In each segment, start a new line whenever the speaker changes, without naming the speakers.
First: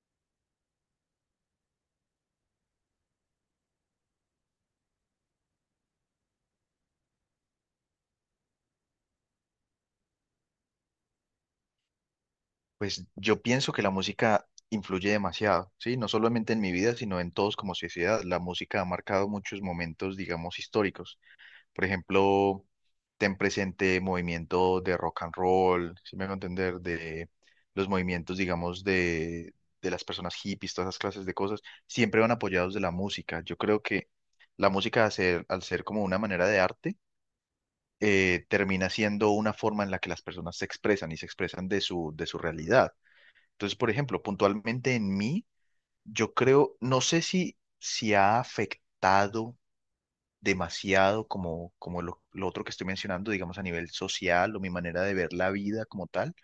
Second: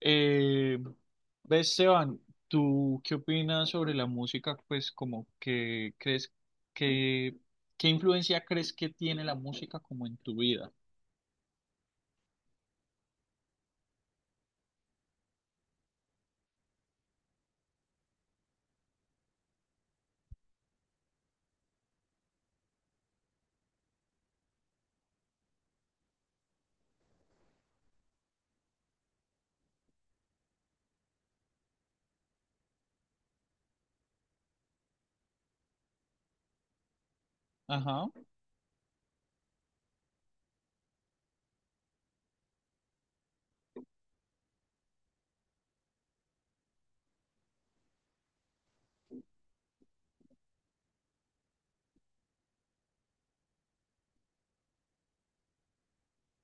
Eh, ves, Esteban, ¿tú qué opinas sobre la música? Pues como que crees que, ¿qué influencia crees que tiene la música como en tu vida?
Pues yo pienso que la música influye demasiado, ¿sí? No solamente en mi vida, sino en todos como sociedad. La música ha marcado muchos momentos, digamos, históricos. Por ejemplo, ten presente movimiento de rock and roll, si me hago entender, de los movimientos, digamos, de las personas hippies, todas esas clases de cosas, siempre van apoyados de la música. Yo creo que la música, al ser como una manera de arte,
Ajá.
termina siendo una forma en la que las personas se expresan y se expresan de su realidad. Entonces, por ejemplo, puntualmente en mí, yo creo, no sé si ha afectado demasiado como, como lo otro que estoy mencionando, digamos a nivel social o mi manera de ver la vida como tal,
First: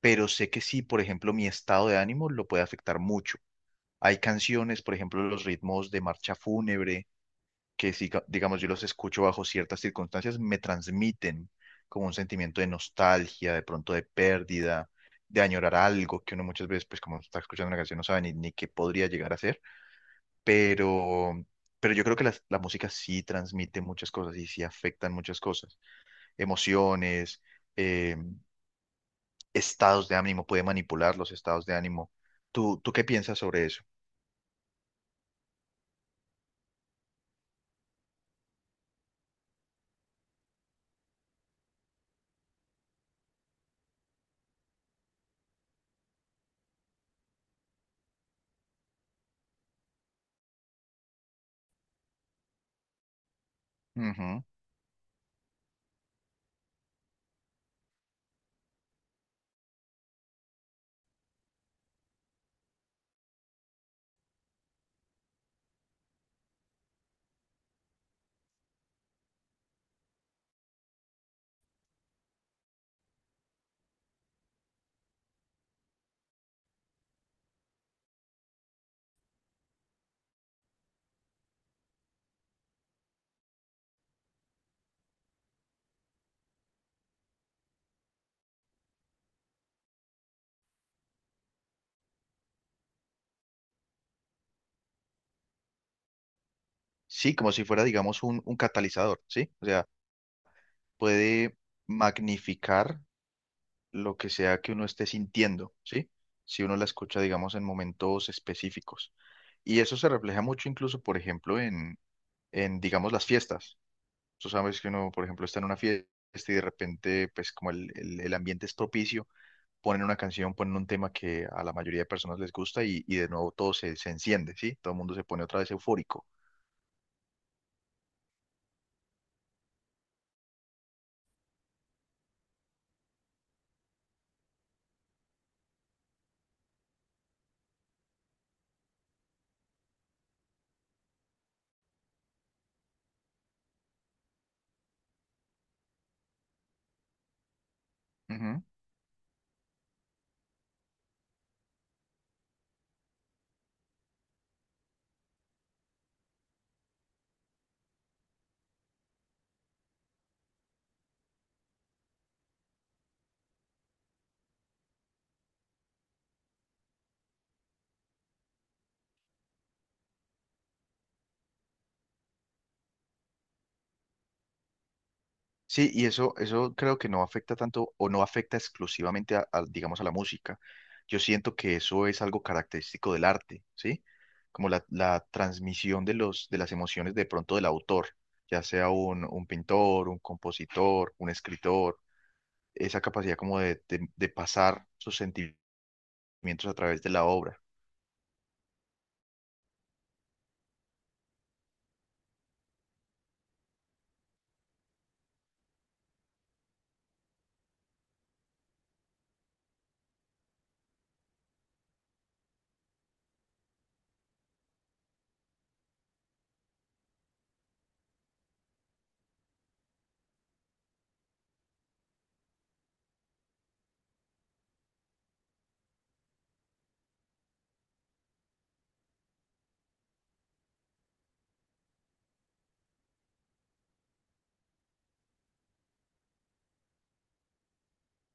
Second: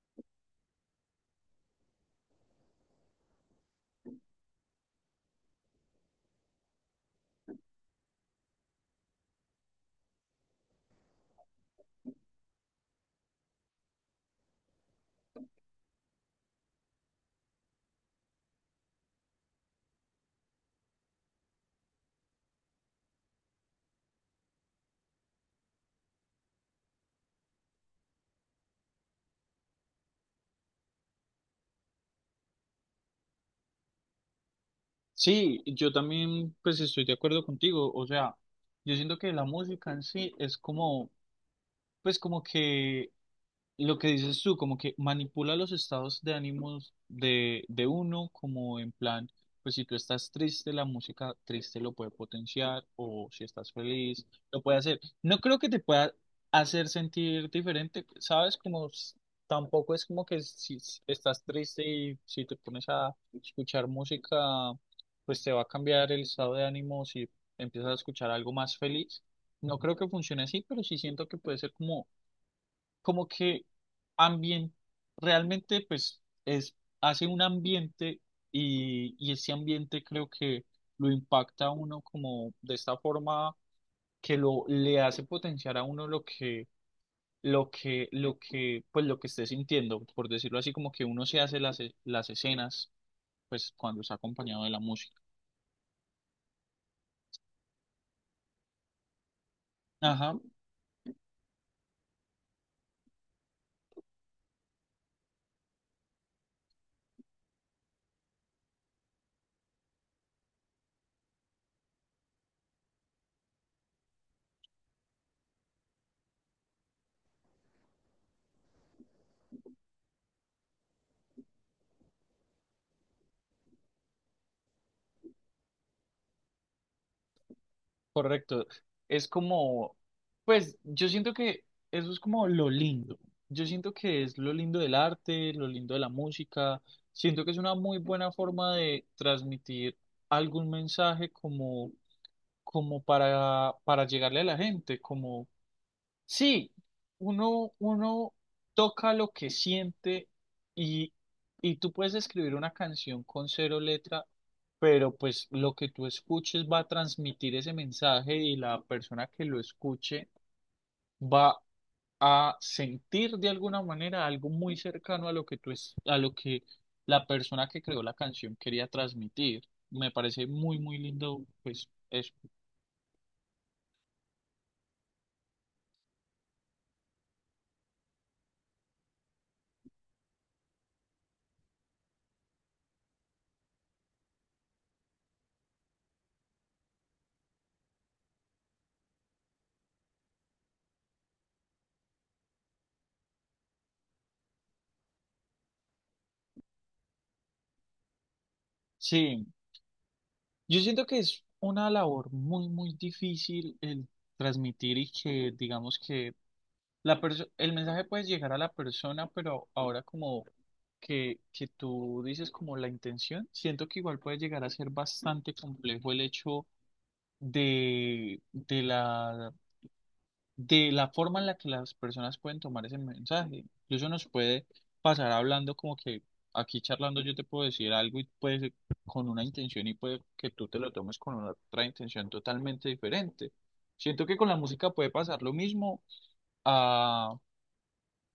pero sé que sí, por ejemplo, mi estado de ánimo lo puede afectar mucho. Hay canciones, por ejemplo, los ritmos de marcha fúnebre que si, digamos, yo los escucho bajo ciertas circunstancias, me transmiten como un sentimiento de nostalgia, de pronto de pérdida, de añorar algo que uno muchas veces, pues como está escuchando una canción, no sabe ni qué podría llegar a ser, pero, pero yo creo que la música sí transmite muchas cosas y sí afectan muchas cosas, emociones, eh, estados de ánimo, puede manipular los estados de ánimo. ¿Tú qué piensas sobre eso?
Sí, yo también pues estoy de acuerdo contigo. O sea, yo siento que la música en sí es como, pues como que lo que dices tú, como que manipula los estados de ánimos de uno, como en plan, pues si tú estás triste, la música triste lo puede potenciar, o si estás feliz,
Ujú.
lo puede hacer. No creo que te pueda hacer sentir diferente, ¿sabes? Tampoco es como que si s- estás triste y si te pones a escuchar música, pues te va a cambiar el estado de ánimo si empiezas a escuchar algo más feliz. No creo que funcione así, pero sí siento que puede ser como como que ambiente. Realmente pues es, hace un ambiente y ese ambiente creo que lo impacta a uno como de esta forma que lo le hace potenciar a uno lo que lo que esté sintiendo, por decirlo así, como que uno se hace las escenas pues cuando está acompañado de la música.
Sí, como si fuera, digamos, un catalizador, ¿sí? O sea,
Ajá.
puede magnificar lo que sea que uno esté sintiendo, ¿sí? Si uno la escucha, digamos, en momentos específicos. Y eso se refleja mucho incluso, por ejemplo, en digamos, las fiestas. Tú sabes que uno, por ejemplo, está en una fiesta y de repente, pues como el ambiente es propicio, ponen una canción, ponen un tema que a la mayoría de personas les gusta y de nuevo todo se enciende, ¿sí? Todo el mundo se pone otra vez eufórico.
Correcto. Es como, pues yo siento que eso es como lo lindo. Yo siento que es lo lindo del arte, lo lindo de la música. Siento que es una muy buena forma de transmitir algún mensaje como, como para llegarle a la gente, como sí, uno toca lo que siente y, y tú puedes escribir una canción con cero letra, pero pues lo que tú escuches va a transmitir ese mensaje y la persona que lo escuche va a sentir de alguna manera algo muy cercano a lo que tú es, a lo que la persona que creó la canción quería transmitir. Me parece muy, muy lindo, pues eso.
Sí, y eso creo que no afecta tanto o no afecta exclusivamente a, digamos, a la música. Yo siento que eso es algo característico del arte, ¿sí? Como la transmisión de los, de las emociones de pronto del autor, ya sea un pintor, un compositor, un escritor, esa capacidad como de, de pasar sus sentimientos a través de la obra.
Sí. Yo siento que es una labor muy, muy difícil el transmitir y que digamos que el mensaje puede llegar a la persona, pero ahora como que tú dices como la intención, siento que igual puede llegar a ser bastante complejo el hecho de, de la de la forma en la que las personas pueden tomar ese mensaje. Incluso nos puede pasar hablando como que aquí charlando yo te puedo decir algo y puede ser con una intención y puede que tú te lo tomes con una otra intención totalmente diferente. Siento que con la música puede pasar lo mismo a,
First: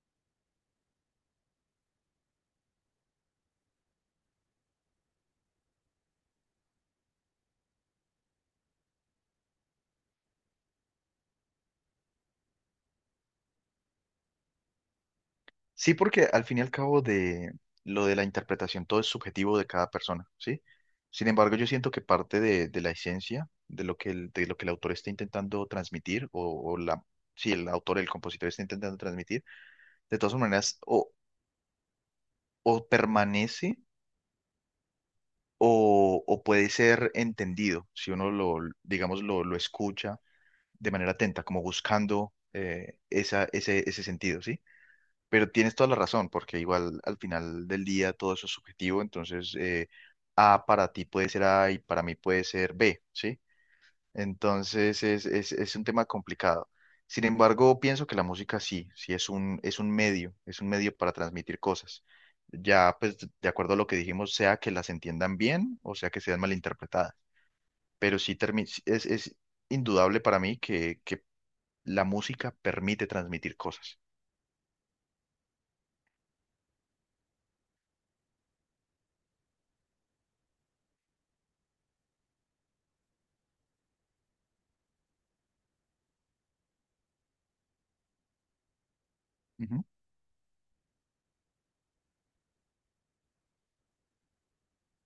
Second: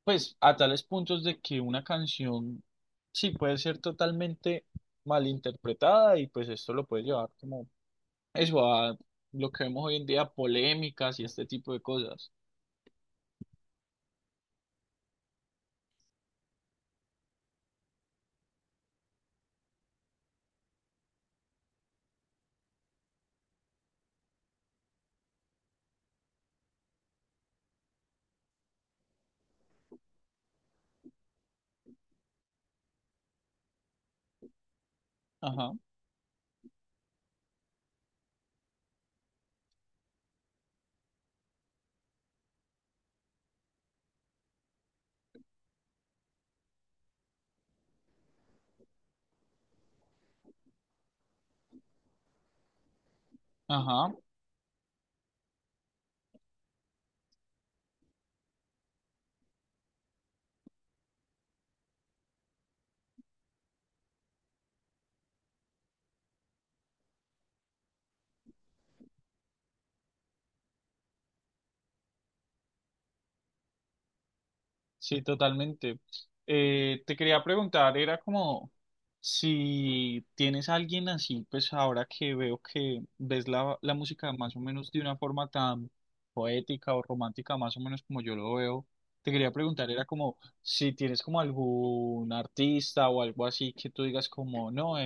pues, a tales puntos de que una canción sí puede ser totalmente malinterpretada y pues esto lo puede llevar como eso a lo que vemos hoy en día, polémicas y este tipo de cosas.
Sí, porque al fin y al cabo de lo de la interpretación, todo es subjetivo de cada persona, ¿sí? Sin embargo, yo siento que parte de la esencia de lo que el, de lo que el autor está intentando transmitir, o la, sí el autor, el compositor está intentando transmitir, de todas maneras, o permanece
Ajá,
o puede ser entendido, si uno lo, digamos, lo escucha de manera atenta, como buscando esa, ese sentido, ¿sí? Pero tienes toda la razón, porque igual al final del día todo eso es subjetivo, entonces A para ti puede ser A y para mí puede ser B, ¿sí?
ajá,
Entonces es un tema complicado. Sin embargo, pienso que la música sí, sí es un medio para transmitir cosas. Ya, pues, de acuerdo a lo que dijimos, sea que las entiendan bien o sea que sean malinterpretadas, pero sí sí es indudable para mí que la música permite transmitir cosas.
sí, totalmente. Te quería preguntar, era como si tienes a alguien así, pues ahora que veo que ves la música más o menos de una forma tan poética o romántica, más o menos como yo lo veo, te quería
Ujú.
preguntar, era como si tienes como algún artista o algo así que tú digas como, no,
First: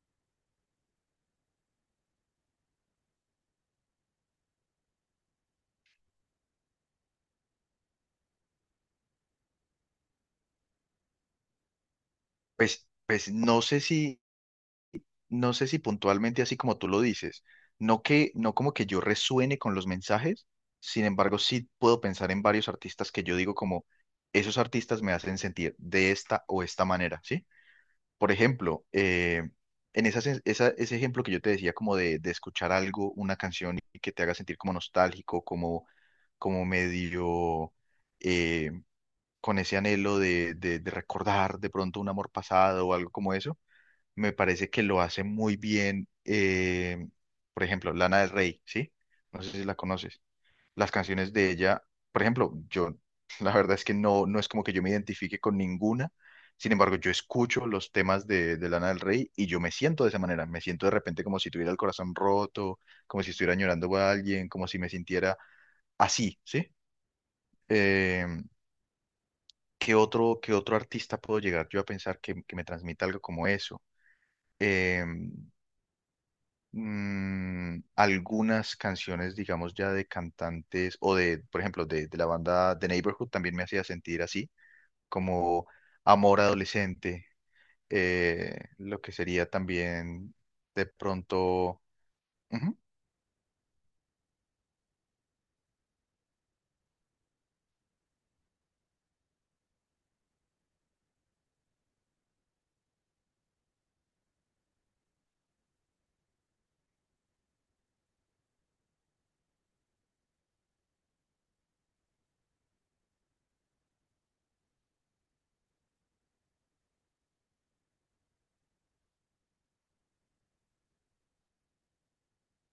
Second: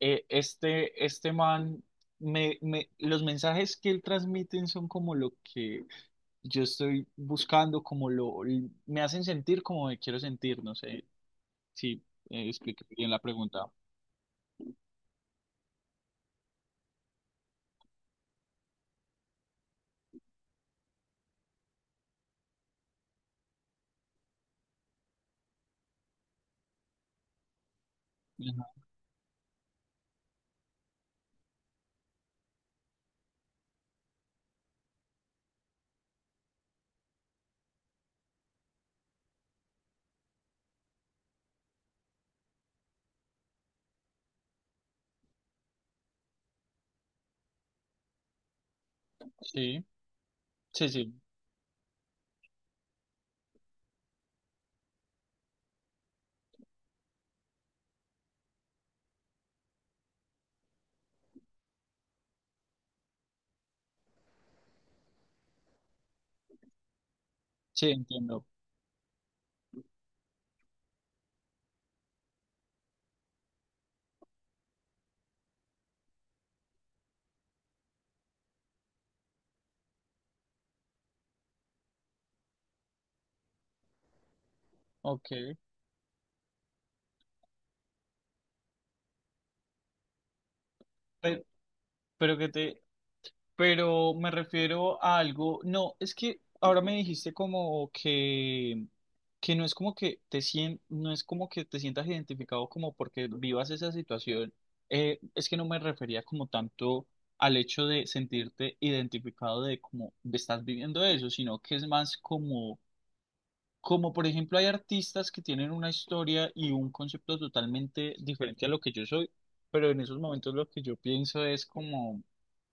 este man, los mensajes que él transmiten son como lo que yo estoy buscando, como lo, me hacen sentir como me quiero sentir, no sé si expliqué
Pues,
bien la
pues no
pregunta.
sé si no sé si puntualmente así como tú lo dices, no que, no como que yo resuene con los mensajes, sin embargo sí puedo pensar en varios artistas que yo digo como, esos artistas me hacen sentir de esta o esta manera, ¿sí? Por
Ujú.
ejemplo, en ese ejemplo que yo te decía como de escuchar algo, una canción y que te haga sentir como nostálgico, como, como medio... eh, con ese anhelo de, de recordar de pronto un amor pasado o algo como eso me parece que lo hace muy bien, por ejemplo, Lana del Rey, ¿sí? No sé si la
Sí,
conoces.
sí,
Las
sí,
canciones de ella, por ejemplo, yo, la verdad es que no, no es como que yo me identifique con ninguna, sin embargo, yo escucho los temas de Lana del Rey y yo me siento de esa manera, me siento de repente como si tuviera el corazón roto, como si estuviera llorando a alguien, como si me sintiera así, ¿sí?
sí, entiendo.
Eh, qué otro artista puedo llegar yo a pensar que me transmita algo como eso? Eh, algunas canciones, digamos, ya de cantantes o de, por ejemplo, de la banda The Neighborhood también me hacía sentir así,
Ok.
como amor adolescente, lo que sería también de
pe-
pronto...
pero, que
ujú.
te, pero me refiero a algo, no, es que ahora me dijiste como que no es como que no es como que te sientas identificado como porque vivas esa situación, es que no me refería como tanto al hecho de sentirte identificado de cómo estás viviendo eso, sino que es más como, como por ejemplo hay artistas que tienen una historia y un concepto totalmente diferente a lo que yo soy, pero en esos momentos lo que yo pienso es como,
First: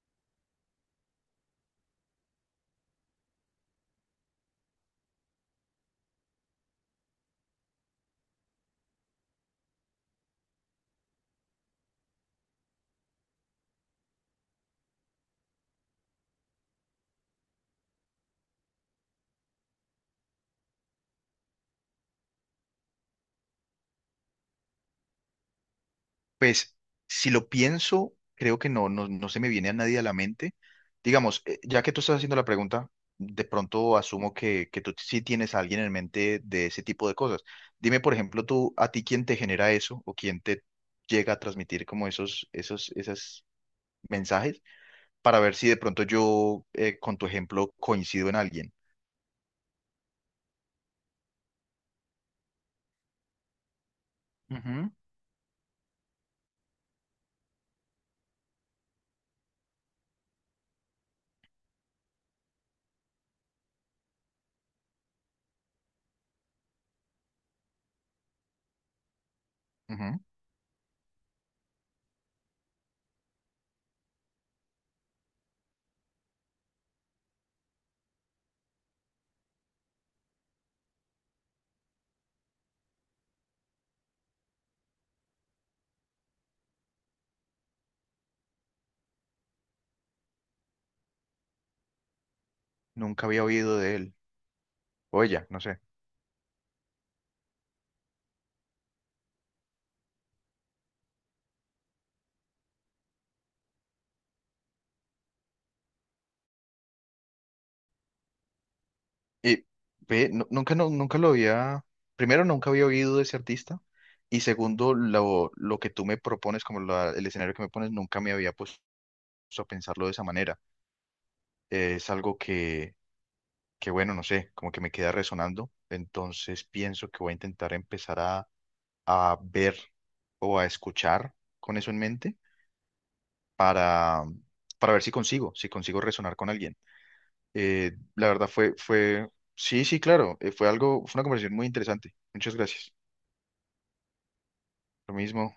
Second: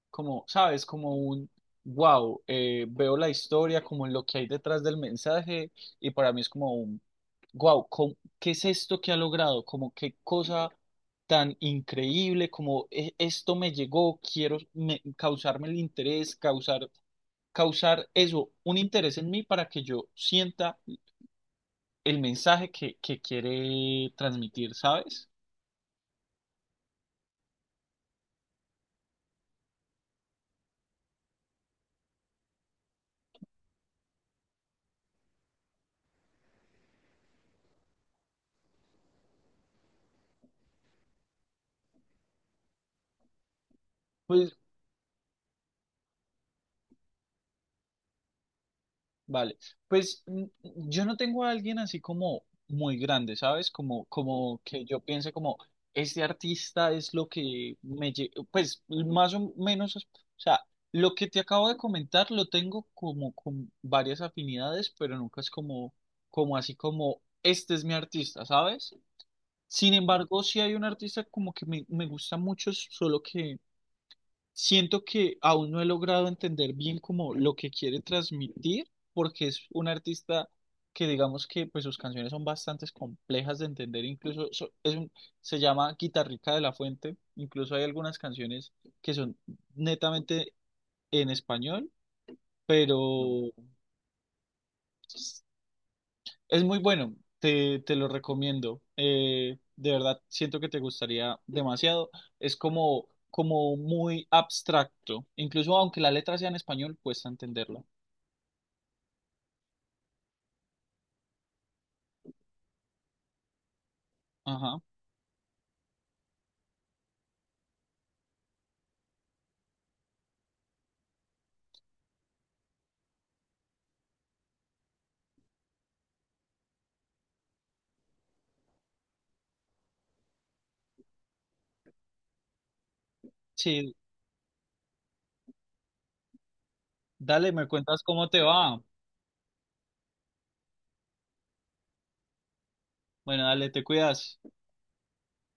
como, sabes, como un, wow, veo la historia, como lo que hay detrás del mensaje y para mí es como un, wow, ¿qué es esto que ha logrado? Como qué cosa tan increíble, como esto me llegó, quiero causarme el interés, causar, causar eso, un interés en mí para que yo sienta el mensaje que quiere transmitir", ¿sabes?
Pues si lo pienso, creo que no, no, no se me viene a nadie a la mente. Digamos, ya que tú estás haciendo la pregunta, de pronto asumo que tú sí tienes a alguien en mente de ese tipo de cosas. Dime, por ejemplo, tú, a ti quién te genera eso o quién te llega a transmitir como esos, esos, esos
Pues
mensajes para ver si de pronto yo, con tu ejemplo, coincido en alguien.
vale, pues yo no tengo a alguien así como muy grande, ¿sabes? Como, como que yo piense como, este artista es lo que me... Pues más o menos, o sea, lo que te acabo de comentar lo tengo como con varias afinidades, pero nunca es como, como así como, este es mi artista, ¿sabes? Sin
Ujú, ujú.
embargo, sí hay un artista como que me gusta mucho, solo que siento que aún no he logrado entender bien como lo que quiere transmitir, porque es un artista que digamos que pues sus canciones son bastante complejas de entender, incluso se llama Guitarrica de la Fuente, incluso hay algunas canciones que son netamente en español,
Nunca había
pero
oído de él. O ella, no sé.
es muy bueno, te lo recomiendo. De verdad, siento que te gustaría demasiado. Es como, como muy abstracto. Incluso aunque la letra sea en español, cuesta entenderla.
Y ve, nunca, nunca lo había, primero nunca había oído de ese artista y
Ajá.
segundo lo que tú me propones, como el escenario que me pones, nunca me había puesto a pensarlo de esa manera. Es algo que, bueno, no sé, como que me queda resonando, entonces pienso que voy a intentar empezar a ver o a escuchar con eso en mente
Sí,
para para ver si consigo, si consigo resonar con alguien.
dale, me cuentas cómo
La
te
verdad fue,
va.
fue, sí, sí, claro, fue algo, fue una conversación muy interesante. Muchas gracias.
Bueno, dale, te cuidas.
Lo mismo.